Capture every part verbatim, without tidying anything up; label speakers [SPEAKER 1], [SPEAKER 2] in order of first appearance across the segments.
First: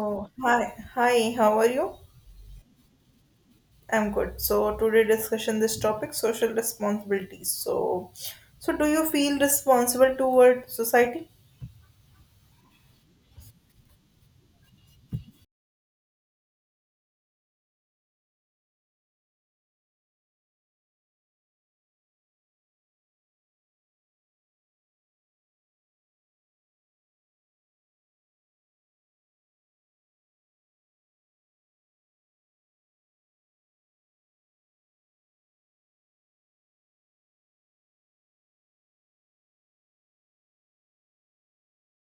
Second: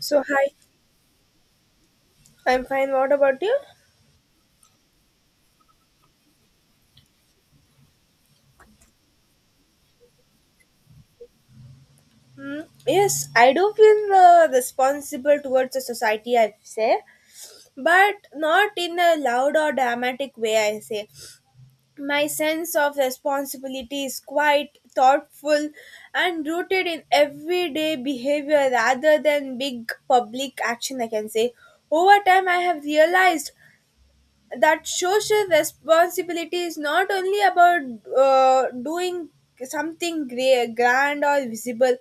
[SPEAKER 1] So, hi,
[SPEAKER 2] hi, hi, how are you?
[SPEAKER 1] I'm fine. What about you?
[SPEAKER 2] I'm good. So, today discussion this topic social responsibilities. So, so do you feel responsible toward society?
[SPEAKER 1] Mm, yes, I do feel uh, responsible towards the society, I say, but not in a loud or dramatic way, I say. My sense of responsibility is quite thoughtful and rooted in everyday behavior rather than big public action, I can say. Over time, I have realized that social responsibility is not only about uh, doing something great, grand or visible,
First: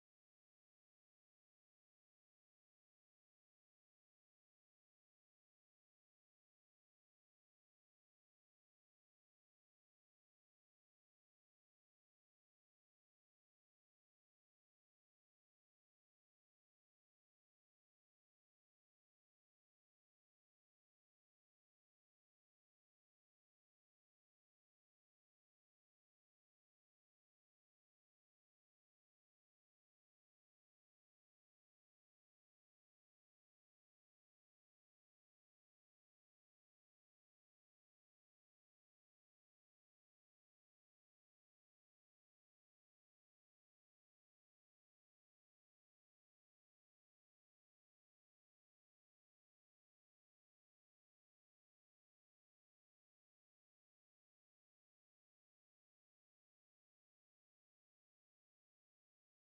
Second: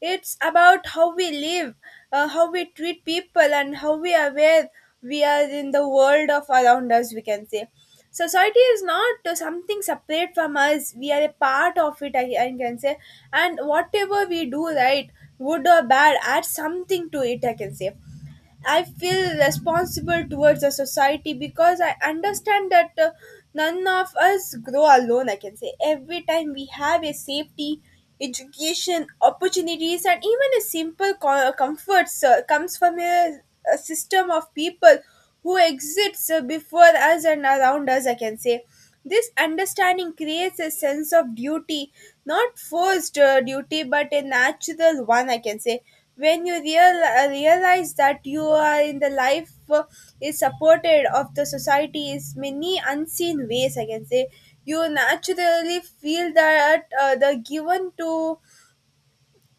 [SPEAKER 1] it's about how we live, uh, how we treat people and how we are aware we are in the world of around us, we can say. Society is not uh, something separate from us, we are a part of it, i, I can say, and whatever we do, right, good or bad, add something to it, I can say. I feel responsible towards the society because I understand that, uh, none of us grow alone. I can say every time we have a safety, education, opportunities, and even a simple co- comfort uh, comes from a, a system of people who exists uh, before us and around us, I can say. This understanding creates a sense of duty, not forced uh, duty, but a natural one, I can say. When you real, uh, realize that you are in the life, uh, is supported of the society is many unseen ways, I can say. You naturally feel that, uh, the given to,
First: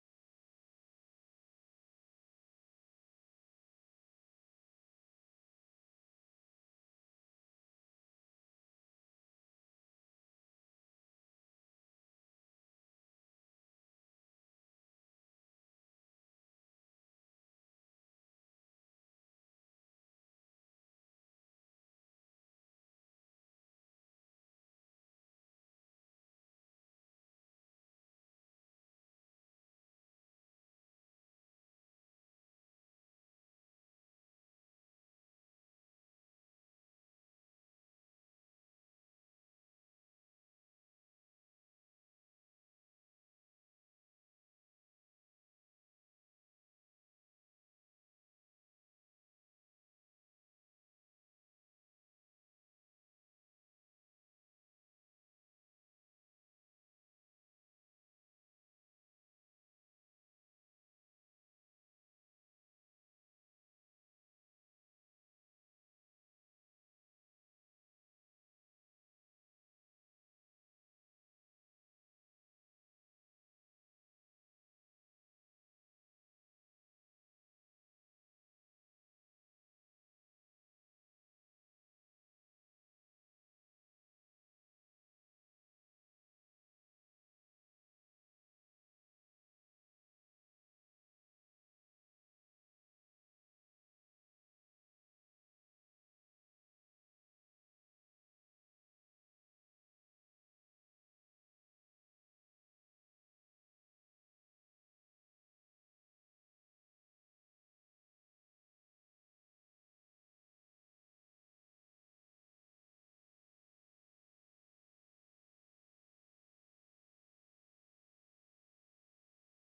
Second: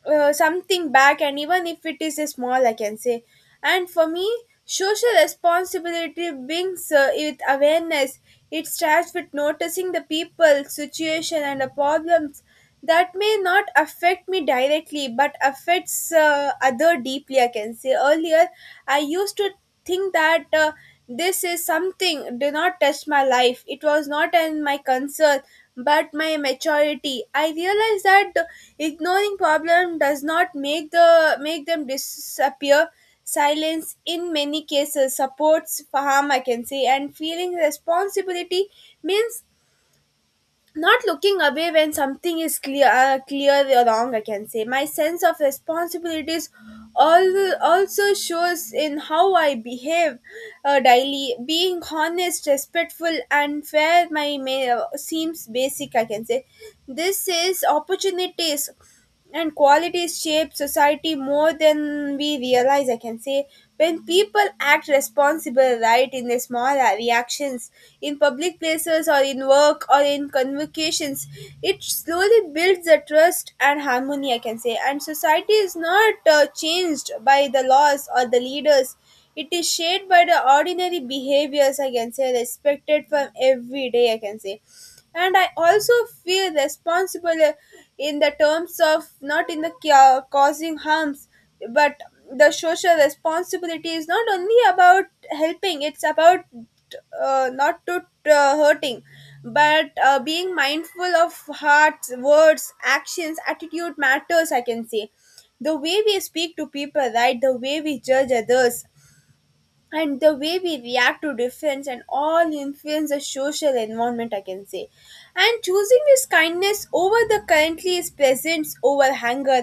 [SPEAKER 1] uh, something back, and even if it is a small, I can say. And for me, social responsibility brings uh, with awareness. It starts with noticing the people situation and the problems that may not affect me directly, but affects uh, other deeply, I can say. Earlier I used to think that, uh, this is something did not touch my life, it was not in my concern, but my maturity I realized that ignoring problem does not make the make them disappear. Silence in many cases supports harm, I can say, and feeling responsibility means not looking away when something is clear uh, clear or wrong, I can say. My sense of responsibilities all also shows in how I behave, uh, daily being honest, respectful and fair, my may, uh, seems basic, I can say. This is opportunities and qualities shape society more than we realize, I can say. When people act responsible, right, in their small uh, reactions in public places or in work or in convocations, it slowly builds the trust and harmony, I can say. And society is not uh, changed by the laws or the leaders, it is shaped by the ordinary behaviors, I can say, respected from every day, I can say. And I also feel responsible, uh, in the terms of not in the ca- causing harms, but the social responsibility is not only about helping; it's about uh, not to uh, hurting, but uh, being mindful of hearts, words, actions, attitude matters. I can say the way we speak to people, right? The way we judge others, and the way we react to difference and all influence the social environment, I can say. And choosing this kindness over the currently is presence over anger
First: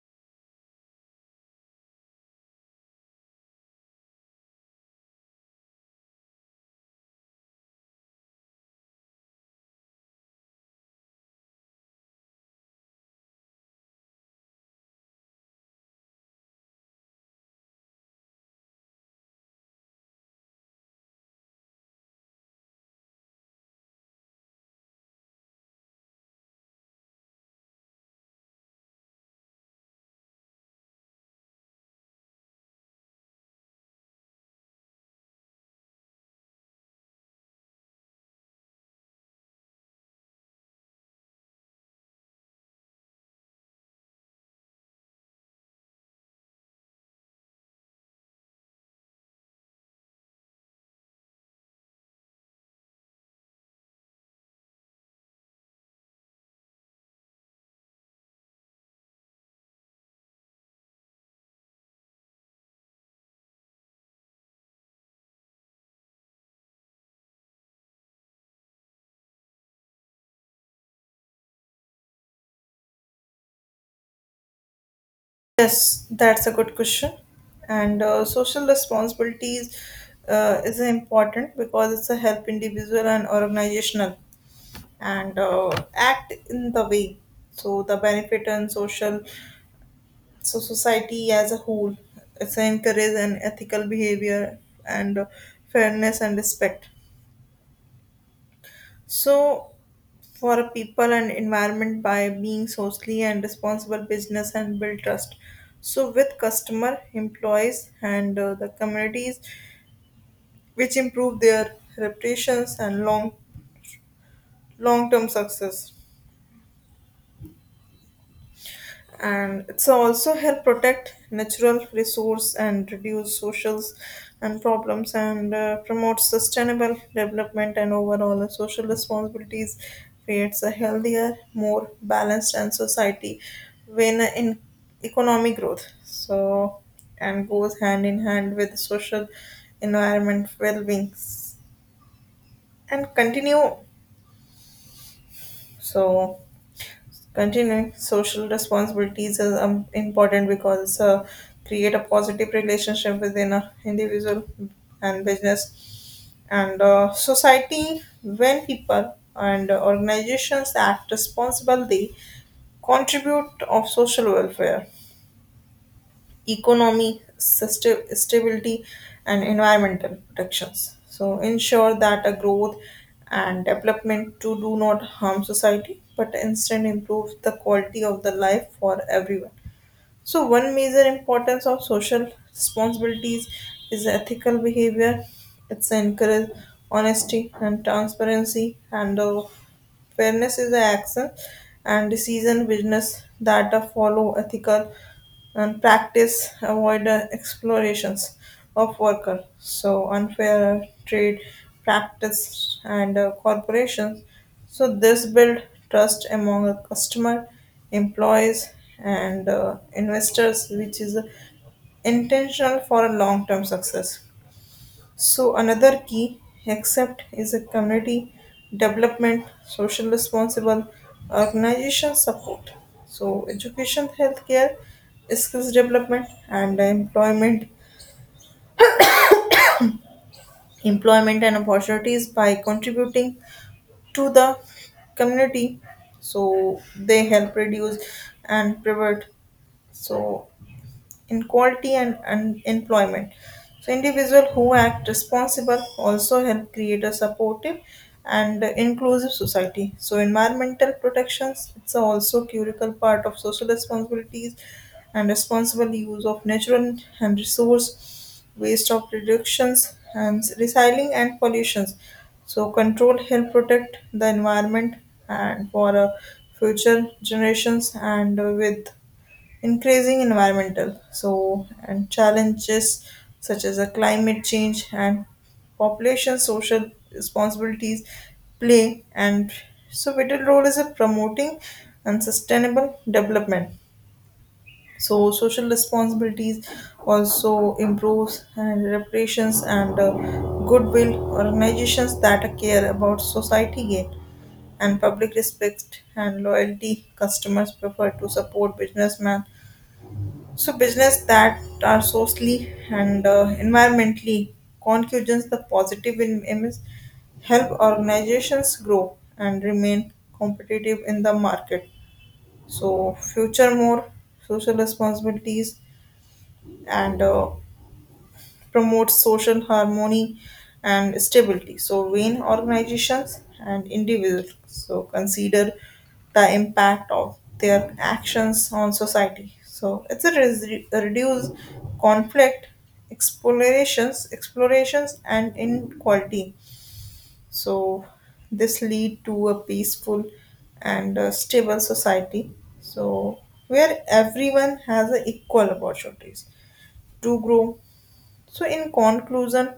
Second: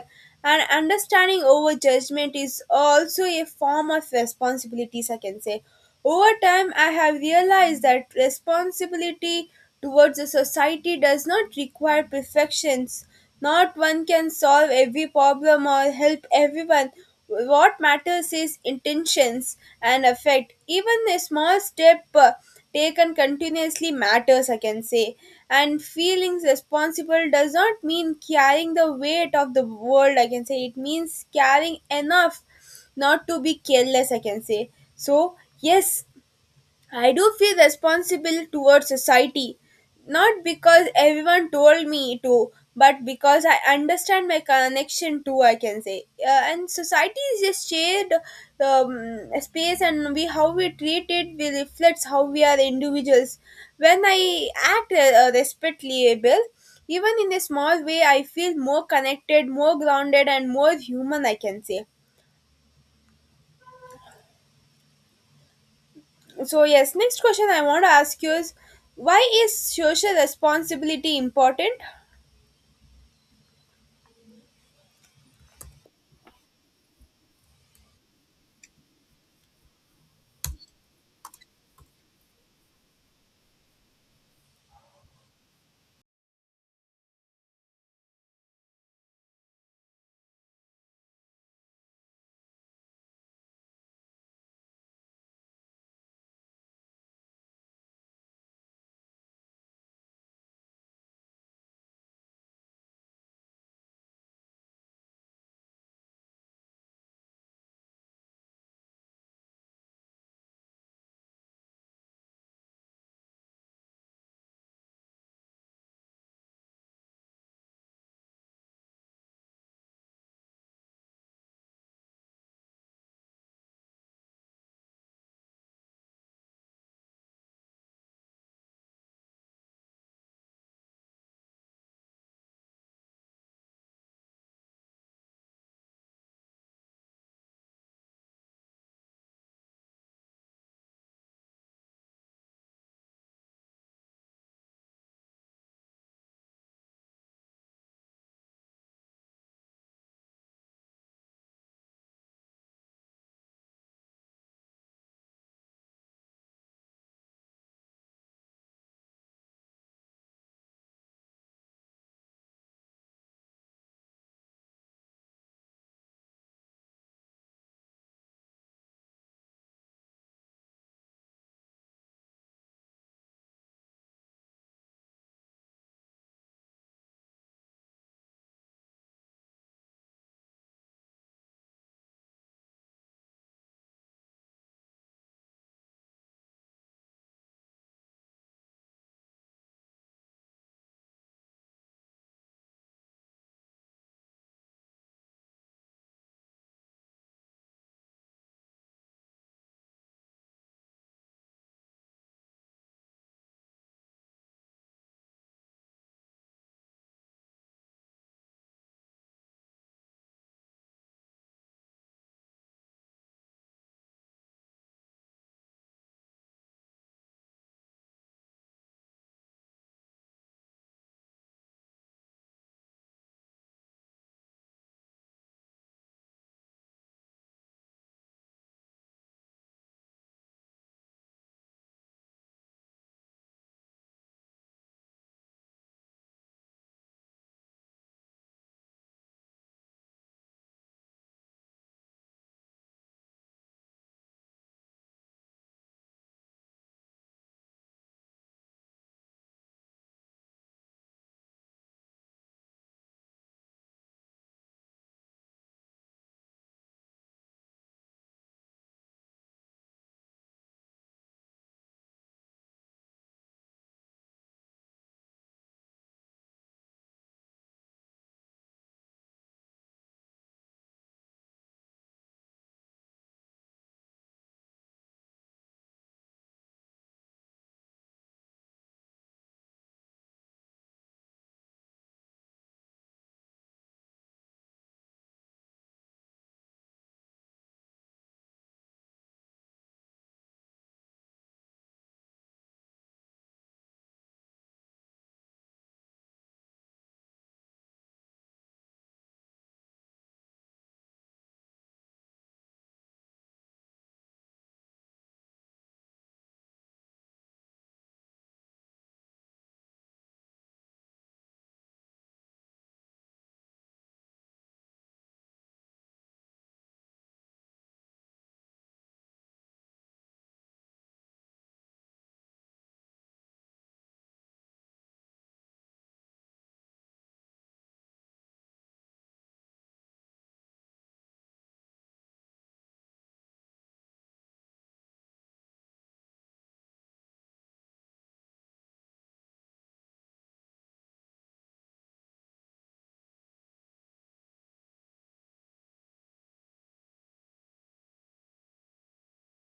[SPEAKER 1] and understanding over judgment is also a form of responsibilities, I can say. Over time, I have realized that responsibility towards the society does not require perfections. Not one can solve every problem or help everyone. What matters is intentions and effect. Even a small step, uh, taken continuously matters, I can say. And feeling responsible does not mean carrying the weight of the world, I can say. It means carrying enough not to be careless, I can say. So, yes, I do feel responsible towards society, not because everyone told me to, but because I understand my connection to, I can say. Uh, and society is a shared um, space, and we how we treat it will reflects how we are individuals. When I act uh, respectable, even in a small way, I feel more connected, more grounded, and more human, I can say. So yes, next question I want to ask you is, why is social responsibility important?
[SPEAKER 2] Yes, that's a good question. And uh, social responsibilities uh, is important because it's a help individual and organizational and uh, act in the way. So the benefit and social so society as a whole it's encourage an ethical behavior and uh, fairness and respect so for a people and environment by being socially and responsible business and build trust so with customer employees and uh, the communities which improve their reputations and long long term success and it's also help protect natural resource and reduce socials and problems and uh, promote sustainable development and overall uh, social responsibilities creates a healthier more balanced and society when uh, in economic growth so and goes hand in hand with social environment well-being and continue so continuing social responsibilities is um, important because uh, create a positive relationship within a individual and business and uh, society when people and organizations act responsibly, they contribute of social welfare economy, susta- stability, and environmental protections. So, ensure that a growth and development to do not harm society but instead improve the quality of the life for everyone. So one major importance of social responsibilities is ethical behavior. It's encourage honesty and transparency and uh, fairness is the action and decision business that uh, follow ethical and practice avoid uh, explorations of worker. So unfair trade practice and uh, corporations. So this build trust among a customer employees and uh, investors which is intentional for a long term success so another key accept is a community development social responsible organization support so education healthcare skills development and employment employment and opportunities by contributing to the community so they help reduce and prevent so inequality and unemployment. So individuals who act responsible also help create a supportive and inclusive society. So environmental protections it's also critical part of social responsibilities and responsible use of natural and resource waste of reductions and recycling and pollutions. So control help protect the environment and for uh, future generations and uh, with increasing environmental so and challenges such as a climate change and population social responsibilities play and so vital role is a promoting and sustainable development so social responsibilities also improves and reparations and uh, goodwill organizations that care about society gain and public respect and loyalty customers prefer to support businessmen so business that are socially and uh, environmentally contributions the positive in image help organizations grow and remain competitive in the market. So future more social responsibilities and uh, promotes social harmony and stability. So, when organizations and individuals so consider the impact of their actions on society, so it's a, res- a reduce conflict, explorations, explorations, and inequality. So, this lead to a peaceful and uh, stable society. So, where everyone has a equal opportunities to grow so, in conclusion,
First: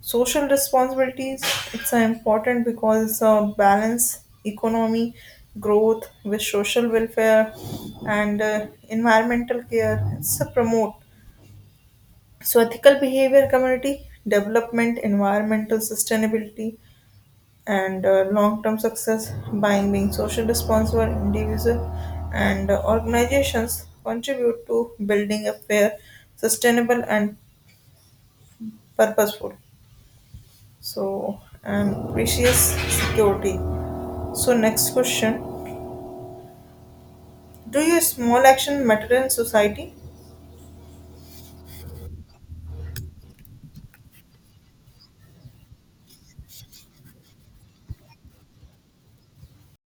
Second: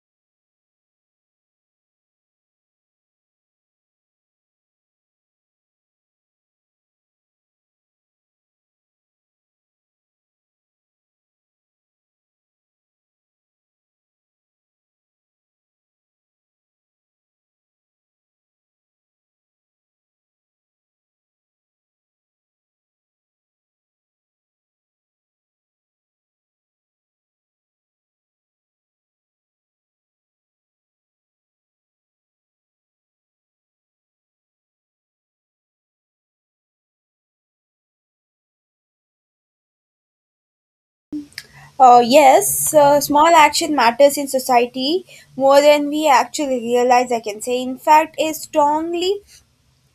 [SPEAKER 2] social responsibilities it's uh, important because it's a balance economy growth with social welfare and uh, environmental care. It's a promote so ethical behavior, community development, environmental sustainability, and uh, long-term success by being social responsible individual and uh, organizations contribute to building a fair, sustainable, and purposeful So, and precious security. So, next question do your small action matter in society?
[SPEAKER 1] Uh, yes, uh, Small action matters in society more than we actually realize, I can say. In fact, a strongly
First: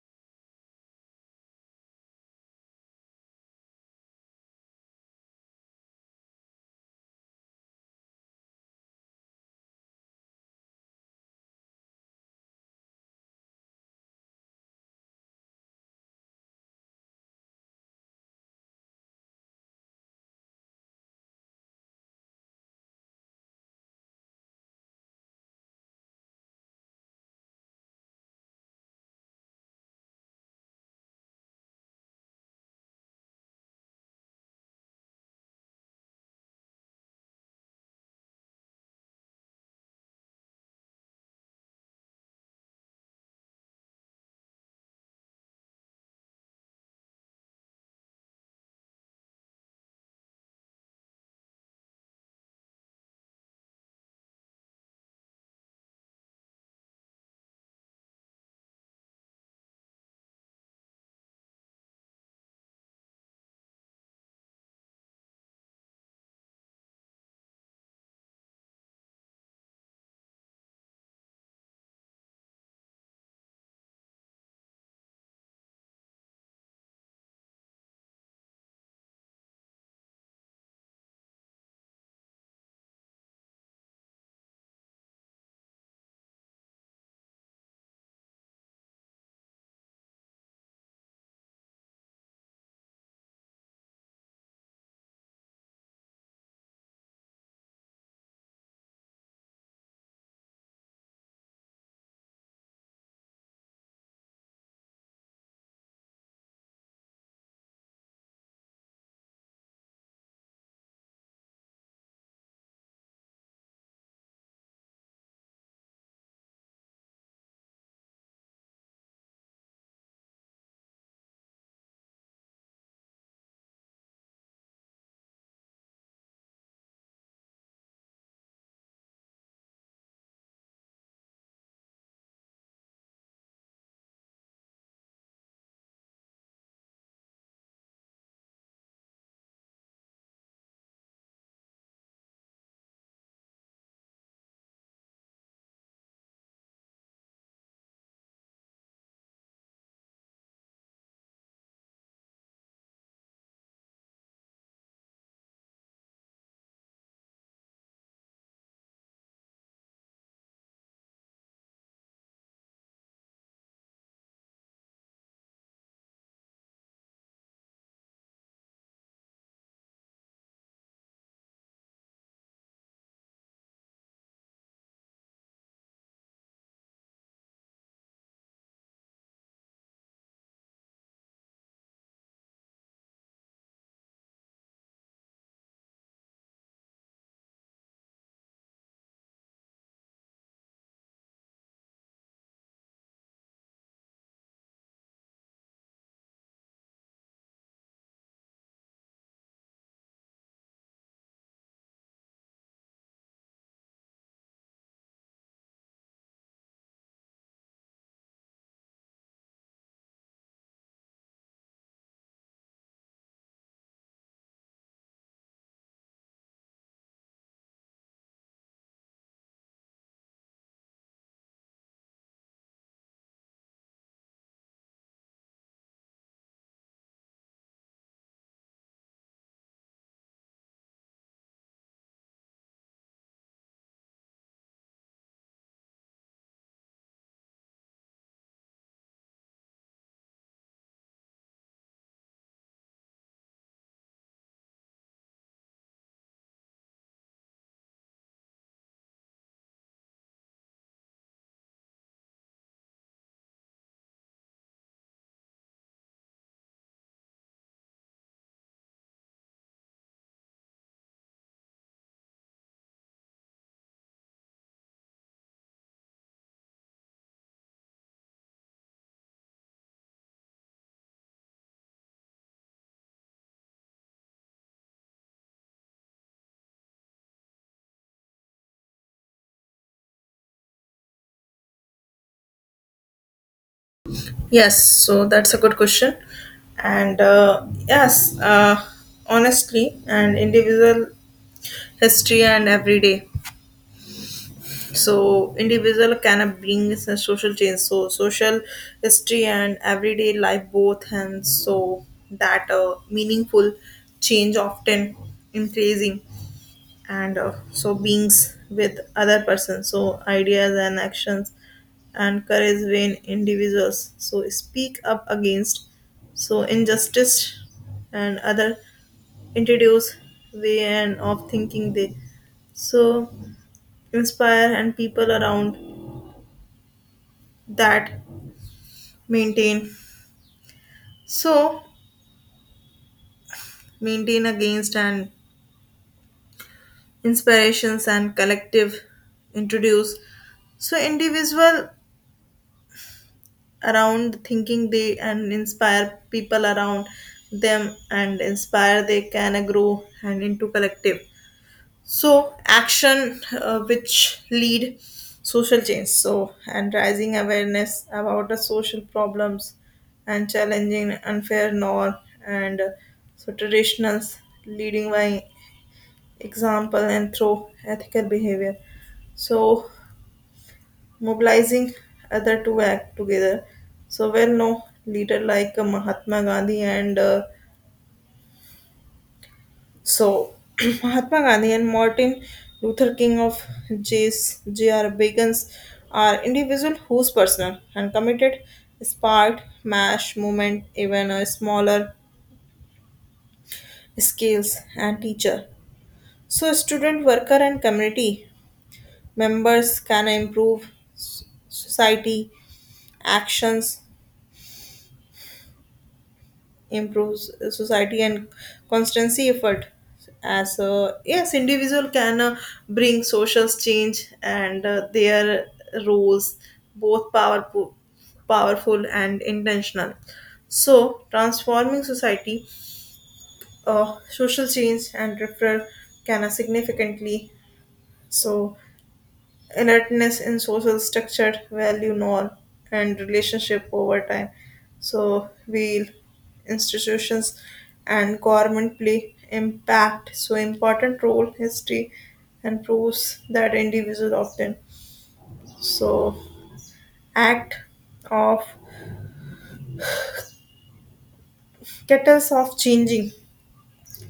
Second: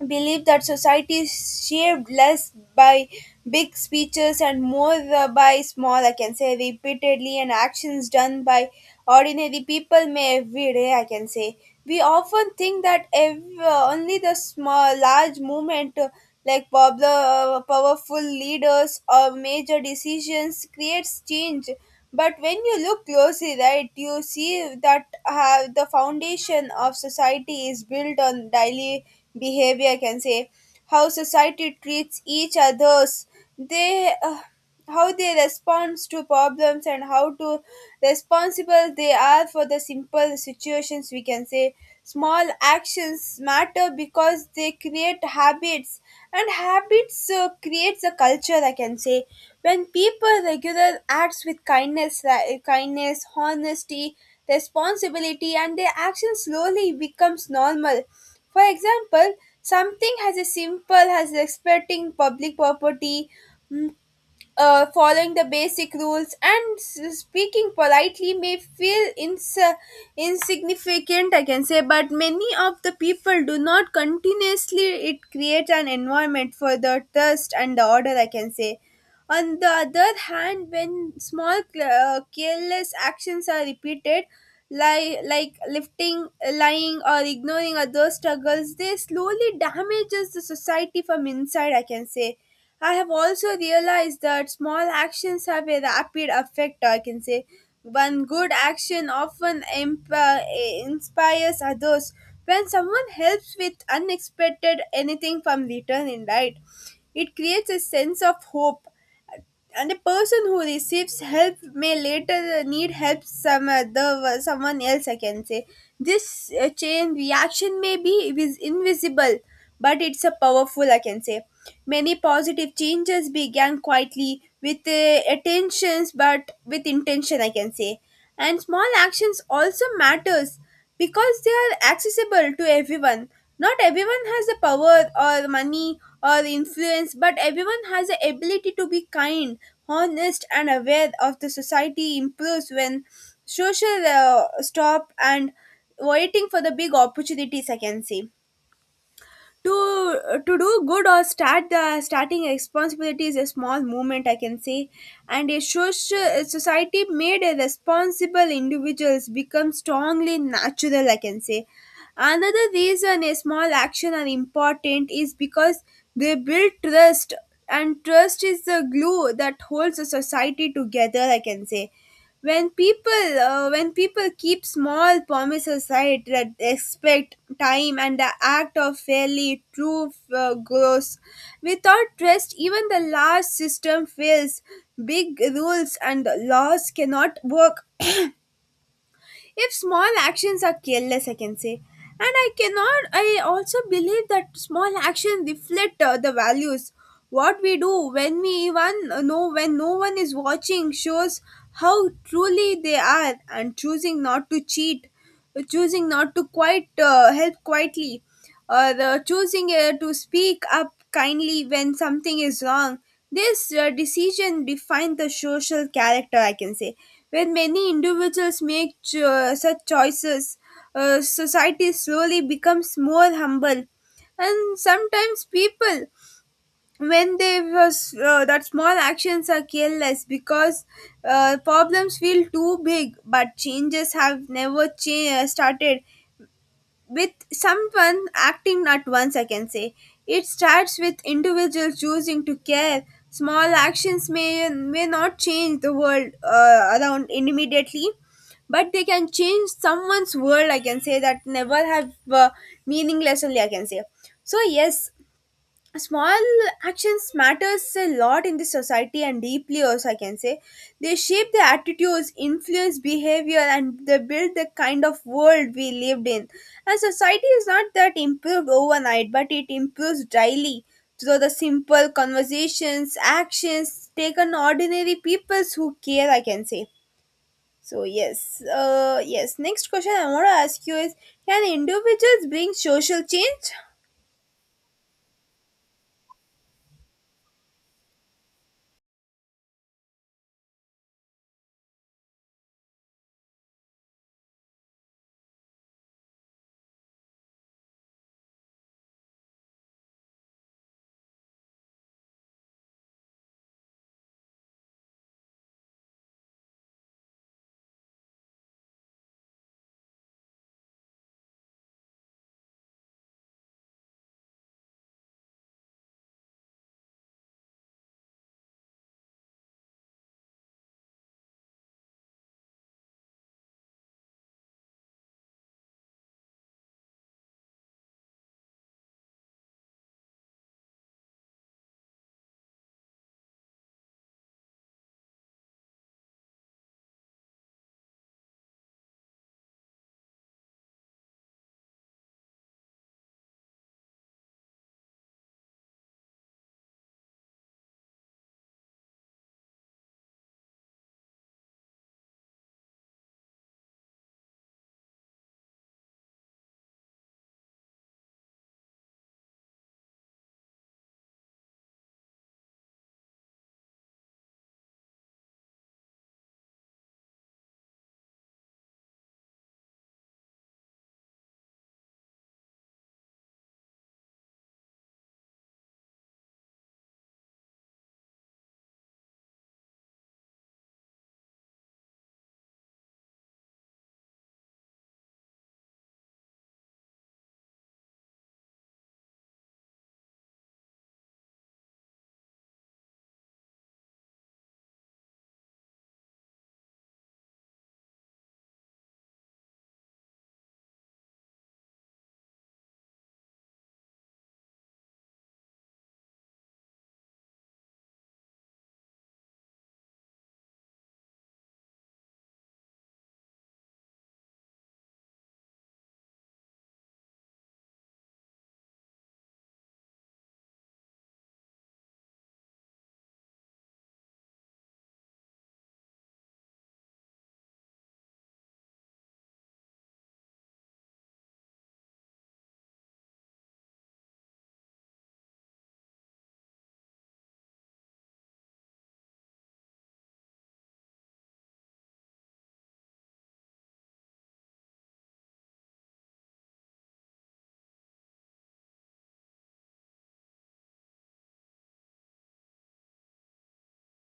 [SPEAKER 1] believe that society is shaped less by big speeches and more, uh, by small, I can say, repeatedly, and actions done by ordinary people may every day, I can say. We often think that ev- uh, only the small, large movement, uh, like popular, powerful leaders or major decisions creates change, but when you look closely, right, you see that have the foundation of society is built on daily behavior. I can say how society treats each others. They, uh, how they respond to problems and how to responsible they are for the simple situations, we can say. Small actions matter because they create habits, and habits uh, creates a culture, I can say. When people regular acts with kindness uh, kindness honesty, responsibility, and their action slowly becomes normal. For example, something as a simple as respecting public property, uh, following the basic rules and s- speaking politely may feel ins- uh, insignificant, I can say, but many of the people do not continuously. It creates an environment for the trust and the order, I can say. On the other hand, when small cl- uh, careless actions are repeated, li- like lifting, lying, or ignoring other struggles, they slowly damages the society from inside. I can say. I have also realized that small actions have a rapid effect. I can say one good action often imp- uh, inspires others. When someone helps with unexpected anything from return in light, it creates a sense of hope, and a person who receives help may later need help some other someone else, I can say. This uh, chain reaction may be vis- invisible, but it's a powerful, I can say. Many positive changes began quietly with uh, attentions, but with intention, I can say. And small actions also matters because they are accessible to everyone. Not everyone has the power or money or influence, but everyone has the ability to be kind, honest, and aware of the society improves when social uh, stop and waiting for the big opportunities, I can say, to uh, to do good or start the starting responsibility is a small movement, I can say. And a social society made a responsible individuals become strongly natural, I can say. Another reason a small action are important is because they build trust, and trust is the glue that holds a society together, I can say. When people uh, when people keep small promises, right, that expect time and the act of fairly true, uh, grows. Without trust even the large system fails. Big rules and laws cannot work if small actions are careless, I can say. And I cannot I also believe that small actions reflect uh, the values. What we do when we even uh, know when no one is watching shows how truly they are, and choosing not to cheat, choosing not to quite uh, help quietly, or uh, choosing uh, to speak up kindly when something is wrong. This uh, decision defined the social character, I can say. When many individuals make cho- such choices, uh, society slowly becomes more humble. And sometimes people, when they was uh, that small actions are careless because, uh, problems feel too big, but changes have never cha- started with someone acting not once, I can say. It starts with individuals choosing to care. Small actions may, may not change the world uh, around immediately, but they can change someone's world, I can say, that never have, uh, meaning lesson, I can say. So, yes, small actions matters a lot in the society and deeply also, I can say. They shape the attitudes, influence behavior, and they build the kind of world we lived in. And society is not that improved overnight, but it improves daily through the simple conversations, actions taken ordinary people who care, I can say. So yes, uh yes next question I want to ask you is, can individuals bring social change?
[SPEAKER 2] Yes, so that's a good question. And uh, yes, uh, honestly, and individual history and everyday. So, individual can bring a social change. So, social history and everyday life both, and so that uh, meaningful change often increasing. And uh, so beings with other persons so ideas and actions and courage vain individuals so speak up against so injustice and other introduce way and of thinking they so inspire and people around that maintain so maintain against and inspirations and collective introduce so individual around thinking they and inspire people around them and inspire they can grow and into collective so action uh, which lead social change so and rising awareness about the social problems and challenging unfair norm and uh, so traditionals leading by example and through ethical behavior so mobilizing other to act together. So well known leader like uh, Mahatma Gandhi and uh, so Mahatma Gandhi and Martin Luther King of J's J R. Bagans are individuals whose personal and committed sparked mass movement even a smaller scales and teacher. So student worker and community members can improve s- society actions improves society and constancy effort as uh, yes individual can uh, bring social change and uh, their roles both powerful powerful and intentional so transforming society uh, social change and referral can uh, significantly so inertness in social structure, value norm, and relationship over time. So we institutions and government play impact so important role history and proves that individual often so act of catalyst of changing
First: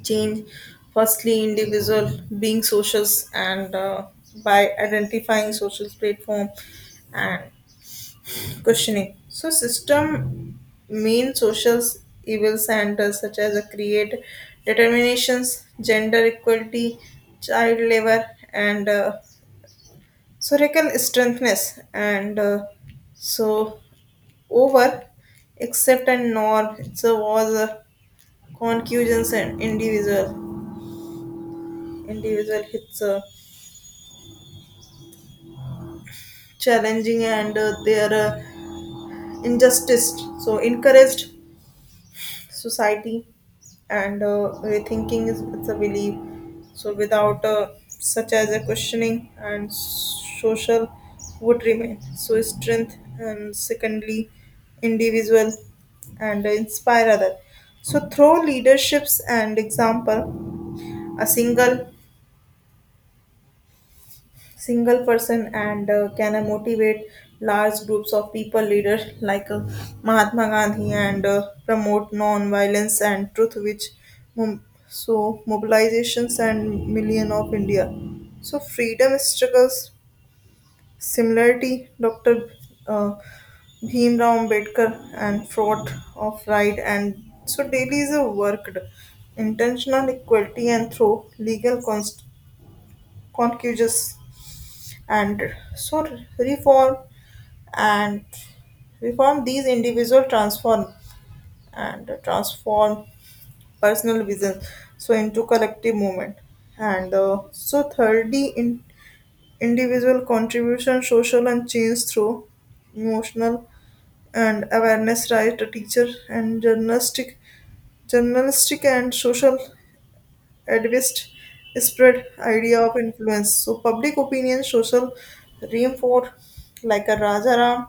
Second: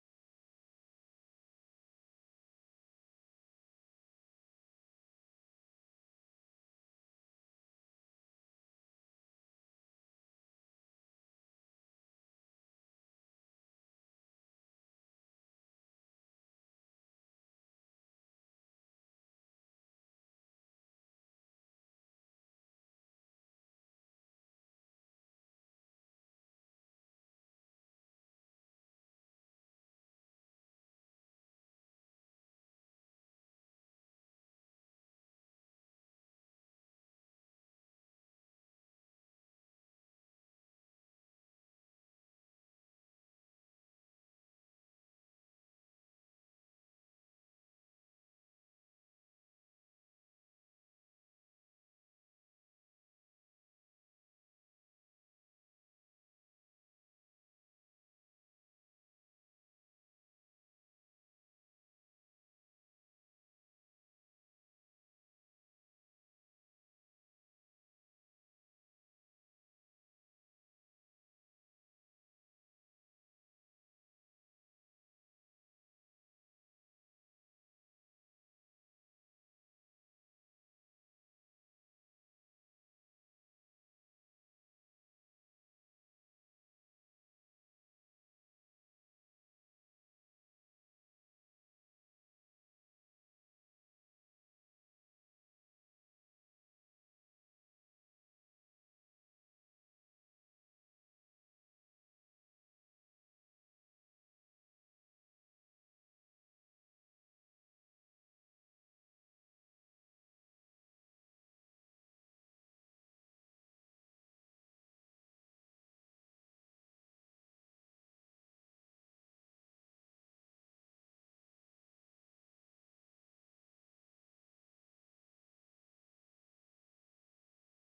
[SPEAKER 2] change firstly individual being socials and uh, by identifying social platform and questioning. So, system mean social evil centers such as a create determinations, gender equality, child labor, and uh, so reckon strengthness and uh, so over accept and norm. It's a was a concussions and individual individual. It's uh, challenging and uh, their uh, injustice. So encouraged society and uh, rethinking is it's a belief so without uh, such as a questioning and social would remain so strength and secondly individual and inspire other so through leaderships and example a single single person and uh, can uh, motivate large groups of people leaders like uh, Mahatma Gandhi and uh, promote non-violence and truth which mo- so mobilizations and million of India so freedom struggles similarity Dr. uh, Bhimrao Ambedkar and fraud of right and so daily is a worked intentional equality and through legal const- concussions and so reform and reform these individual transform and transform personal vision so into collective movement and uh, so thirdly in individual contribution social and change through emotional and awareness right a teacher and journalistic journalistic and social activists spread idea of influence. So public opinion, social reinforce like a Rajaram,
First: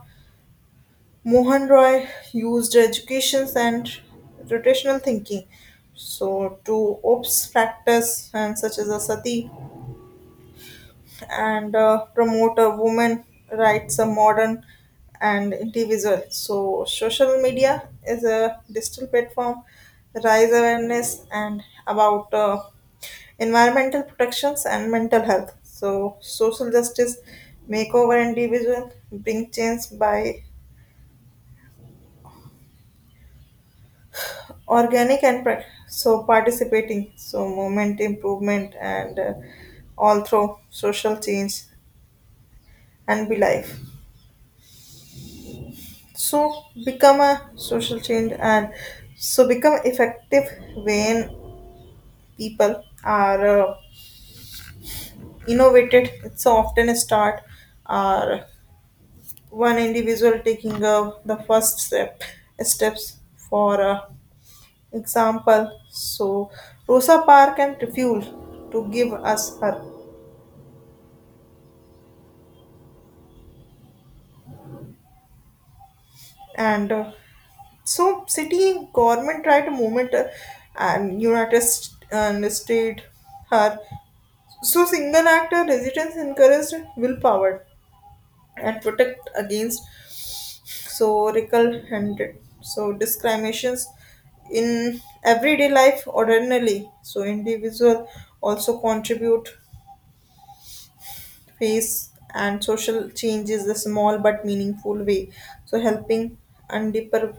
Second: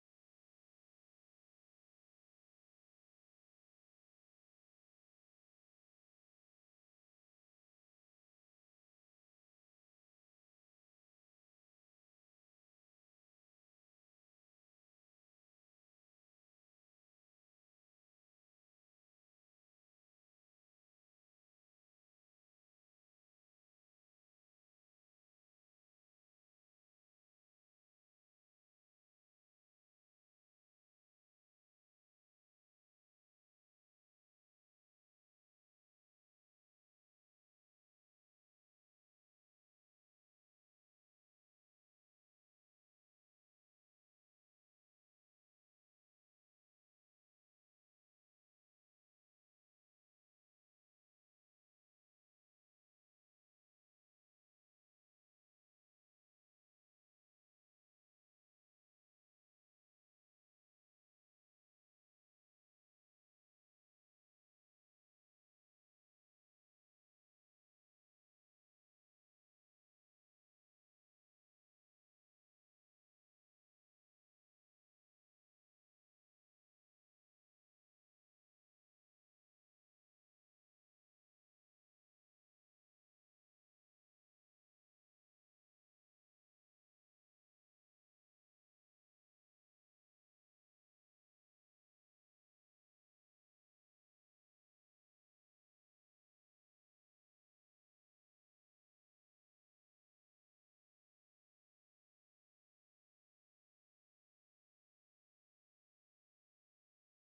[SPEAKER 2] Mohan Roy used education and rotational thinking. So to ops practice and such as a sati and uh, promote a women rights, a modern and individual. So social media is a digital platform, rise awareness and about uh, environmental protections and mental health. So social justice, make over individual, bring change by organic and pra- so participating. So movement improvement and uh, all through social change and be life. So become a social change and so become effective when people are uh, innovated it's often a start or one individual taking uh, the first step steps for uh, example so Rosa Park and refuel to give us her and uh, so city government tried to movement uh, and united St- uh, and state her so single actor residents encouraged willpower and protect against so recul handed so discriminations in everyday life ordinarily so individual also contribute face and social change is a small but meaningful way so helping and deeper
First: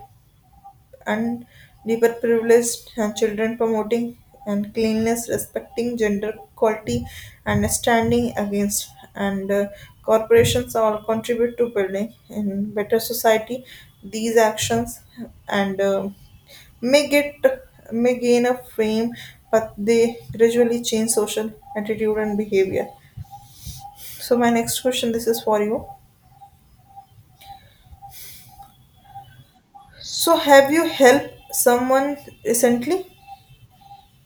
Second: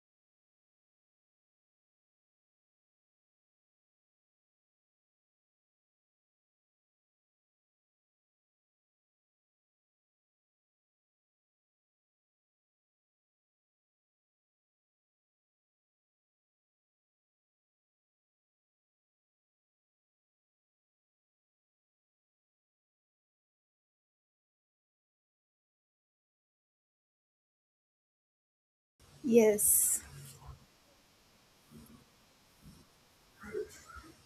[SPEAKER 2] and deeper privileged and children promoting and cleanliness respecting gender equality and standing against and uh, corporations all contribute to building in better society these actions and um may get may gain a fame but they gradually change social attitude and behavior so my next question this is for you
[SPEAKER 1] Yes.
[SPEAKER 2] so have you helped someone recently?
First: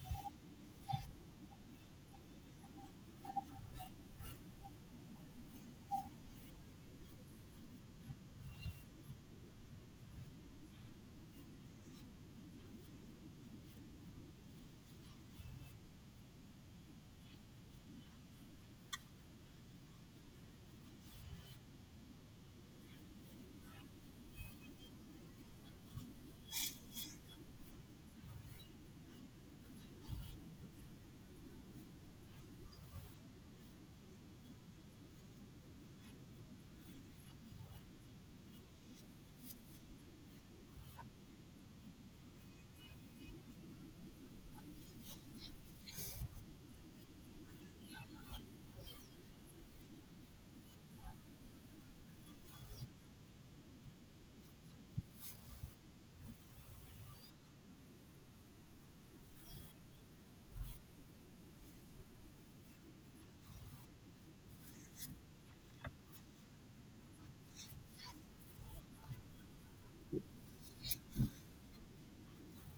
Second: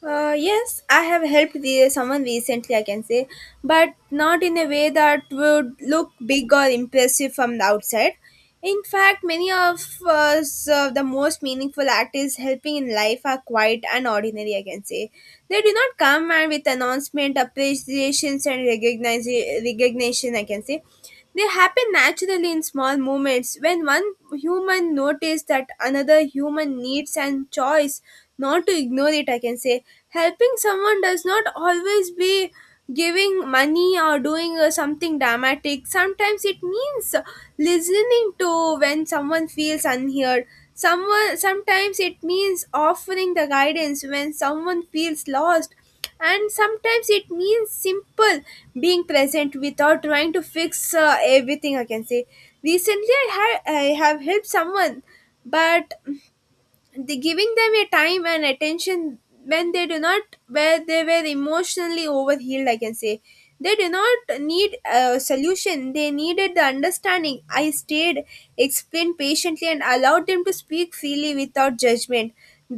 [SPEAKER 1] Uh, yes, I have helped the, someone recently, I can say, but not in a way that would look big or impressive from the outside. In fact, many of us, uh, the most meaningful act is helping in life are quiet and ordinary, I can say. They do not come and with announcement, appreciations, and recognize, recognition, I can say. They happen naturally in small moments when one human notices that another human needs and choice not to ignore it, I can say. Helping someone does not always be giving money or doing uh, something dramatic. Sometimes it means listening to when someone feels unheard, someone sometimes it means offering the guidance when someone feels lost, and sometimes it means simple being present without trying to fix uh, everything, I can say. Recently I had I have helped someone, but the giving them a time and attention when they do not, where they were emotionally overhealed, I can say. They do not need a solution, they needed the understanding. I stayed, explained patiently, and allowed them to speak freely without judgment.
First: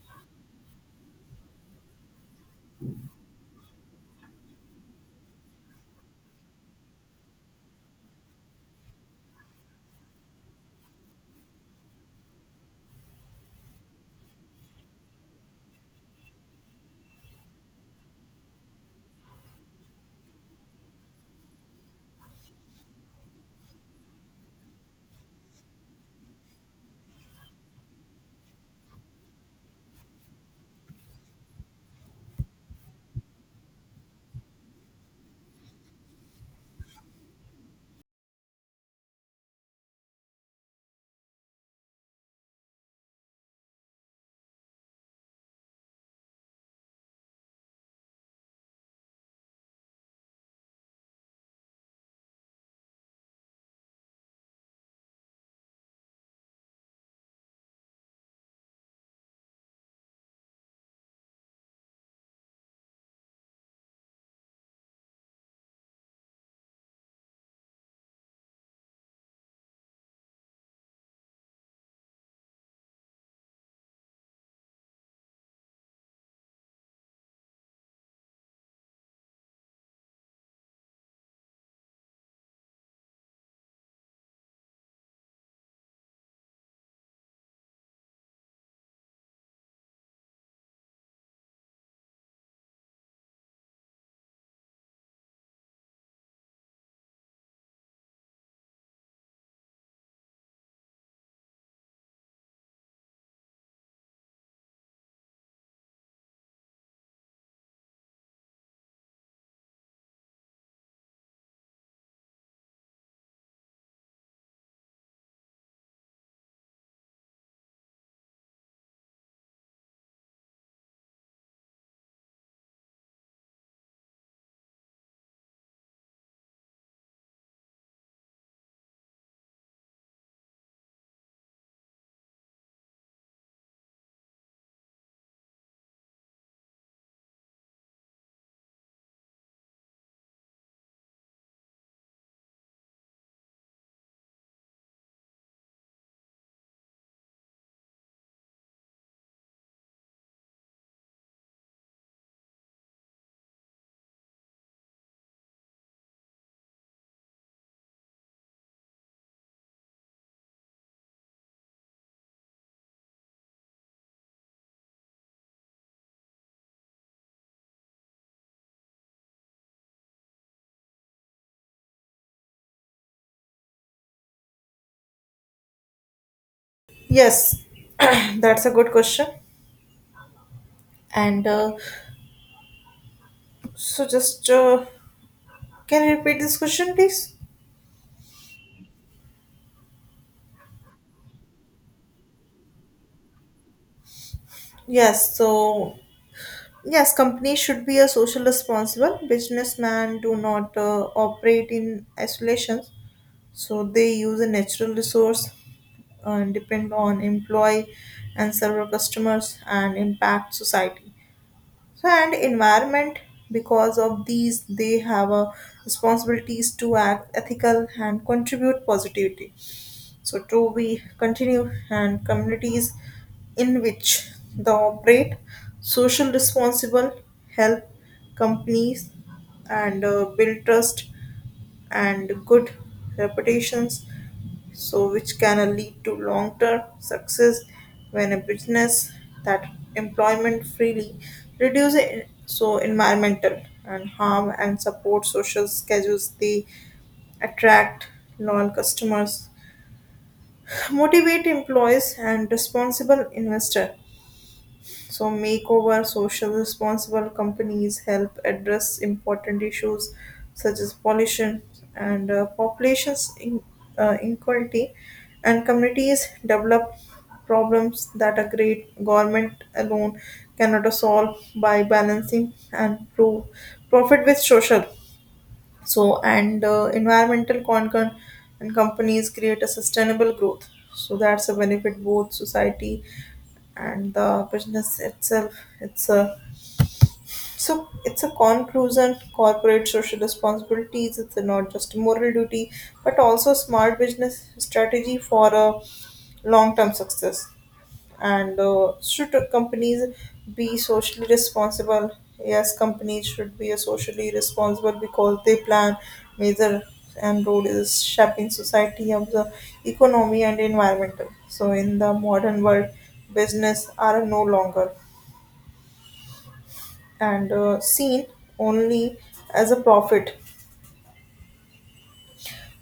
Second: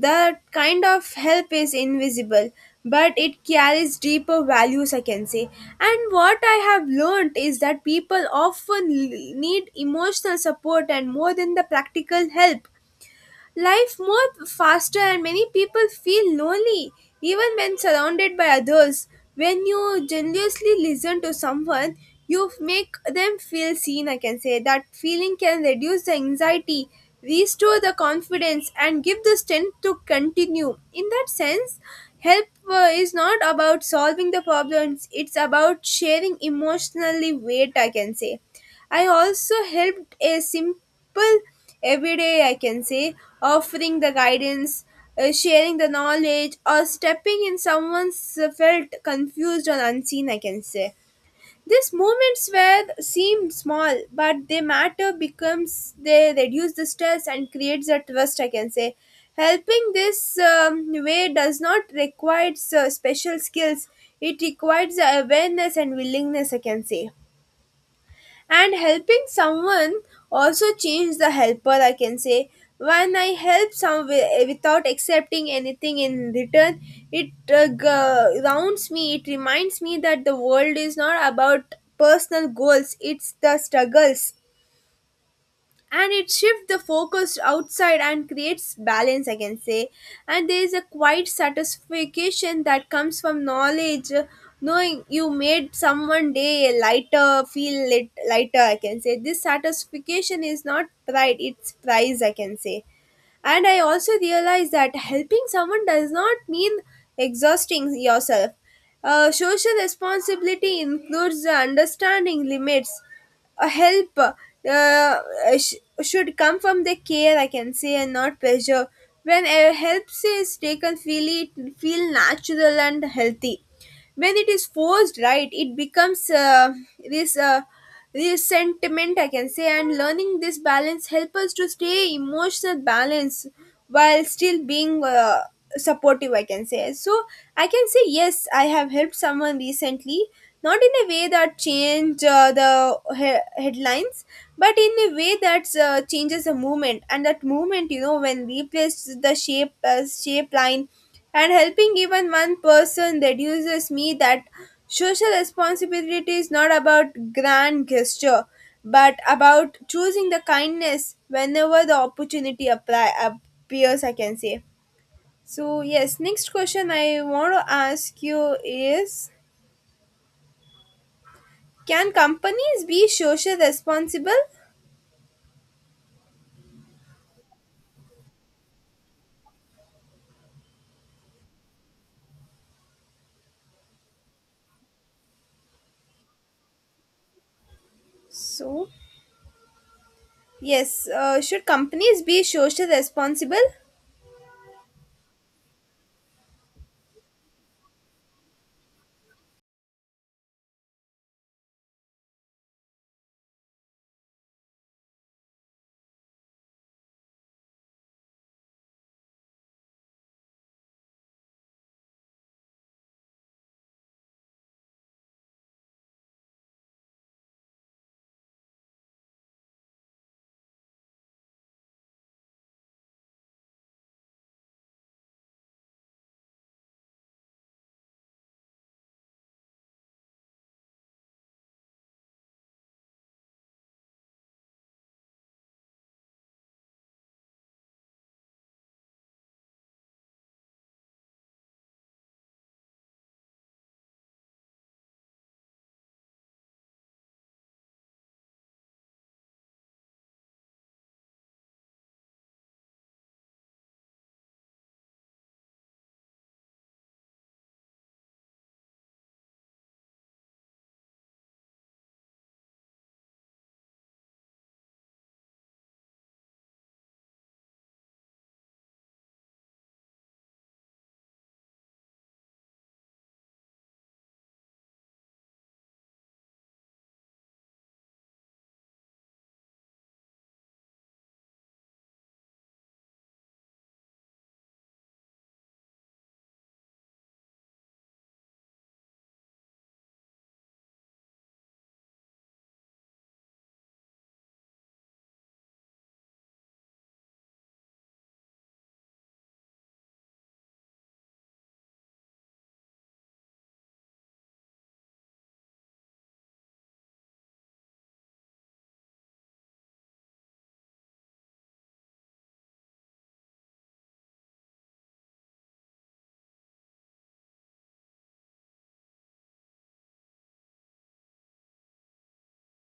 [SPEAKER 1] That kind of help is invisible, but it carries deeper values, I can say. And what I have learned is that people often l- need emotional support and more than the practical help. Life moved faster and many people feel lonely even when surrounded by others. When you genuinely listen to someone, you make them feel seen, I can say. That feeling can reduce the anxiety, restore the confidence, and give the strength to continue. In that sense, help uh, is not about solving the problems, it's about sharing emotionally weight, I can say. I also helped a simple everyday, I can say, offering the guidance, uh, sharing the knowledge, or stepping in someone's uh, felt confused or unseen, I can say. These moments where seem small, but they matter becomes they reduce the stress and creates a trust, I can say. Helping this um, way does not require uh, special skills. It requires awareness and willingness, I can say. And helping someone also changes the helper, I can say. When I help someone without accepting anything in return, it, uh, g- grounds me. It reminds me that the world is not about personal goals, it's the struggles, and it shifts the focus outside and creates balance, I can say. And there is a quiet satisfaction that comes from knowledge uh, knowing you made someone day lighter, feel lit, lighter, I can say. This satisfaction is not pride, it's prize, I can say. And I also realized that helping someone does not mean exhausting yourself. Uh, social responsibility includes understanding limits. A help, uh, uh, sh- should come from the care, I can say, and not pressure. When a help is taken freely, it feel natural and healthy. When it is forced, right, it becomes, uh, this uh, resentment, I can say. And learning this balance help us to stay emotional balance while still being uh, supportive, I can say. So I can say yes, I have helped someone recently, not in a way that change, uh, the he- headlines, but in a way that uh, changes the movement, and that movement you know when replaced the shape uh, shape line. And helping even one person reduces me that social responsibility is not about grand gesture, but about choosing the kindness whenever the opportunity apply, appears, I can say. So, yes, next question I want to ask you is, can companies be social responsible?
[SPEAKER 2] Yes, that's a good question. And uh, so, just uh, can you repeat this question, please?
[SPEAKER 1] So, yes, uh, should companies be social responsible?
[SPEAKER 2] Yes, so yes, companies should be a social responsible. Businessmen do not uh, operate in isolation, so they use a natural resource and depend on employee and serve our customers and impact society. So and environment because of these they have a responsibilities to act ethical and contribute positivity so to we continue and communities in which they operate social responsible help companies and uh, build trust and good reputations so which can lead to long-term success when a business that employment freely reduce en- so environmental and harm and support social schedules they attract loyal customers motivate employees and responsible investor so, makeover social responsible companies help address important issues such as pollution and uh, populations in, uh, inequality, and communities develop problems that a great government alone cannot solve by balancing and pro- profit with social so, and uh, environmental concern and companies create a sustainable growth. So that's a benefit both society and the business itself. It's a so it's a conclusion. Corporate social responsibilities. It's not just a moral duty, but also smart business strategy for a long-term success and uh, should companies be socially responsible yes companies should be socially responsible because they plan measure, and role is shaping society of the economy and environmental so in the modern world business are no longer and uh, seen only as a profit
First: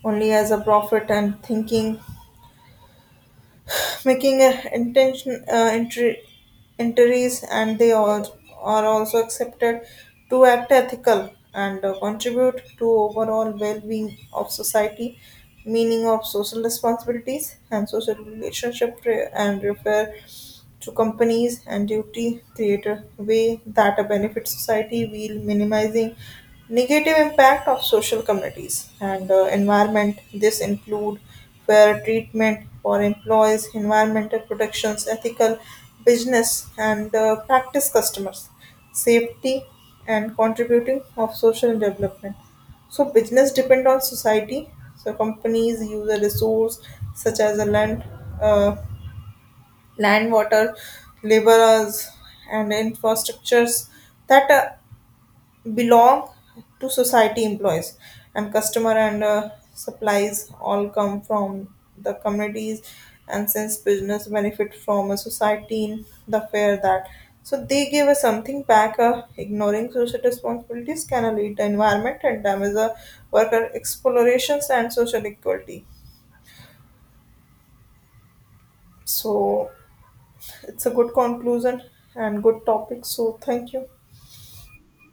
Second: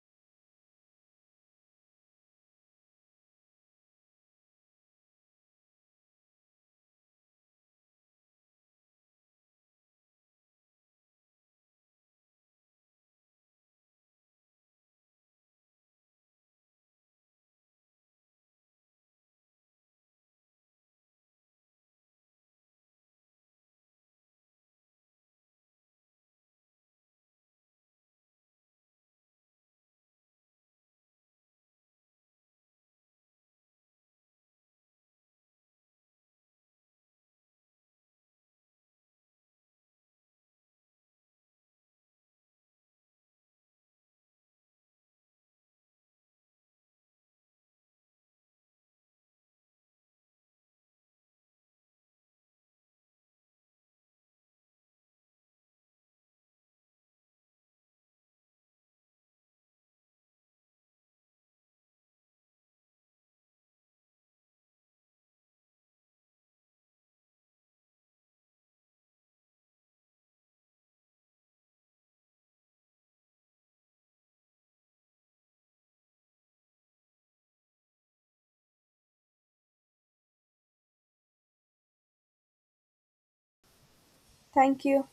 [SPEAKER 2] only as a profit and thinking making a intention uh, entry, entries and they all are also accepted to act ethical and uh, contribute to overall well-being of society meaning of social responsibilities and social relationship re- and refer to companies and duty create a way that a benefit society while minimizing negative impact of social communities and uh, environment this include fair treatment for employees, environmental protections, ethical business and uh, practice customers, safety and contributing of social development. So business depend on society. So companies use a resource such as a land, uh, land, water, laborers, and infrastructures that uh, belong to society employees and customer and uh, supplies all come from the communities and since business benefit from a society in the fair that so they give us something back uh, ignoring social responsibilities can lead to environment and damage the worker explorations and social equality so it's a good conclusion and good topic so thank you.
[SPEAKER 1] Thank you.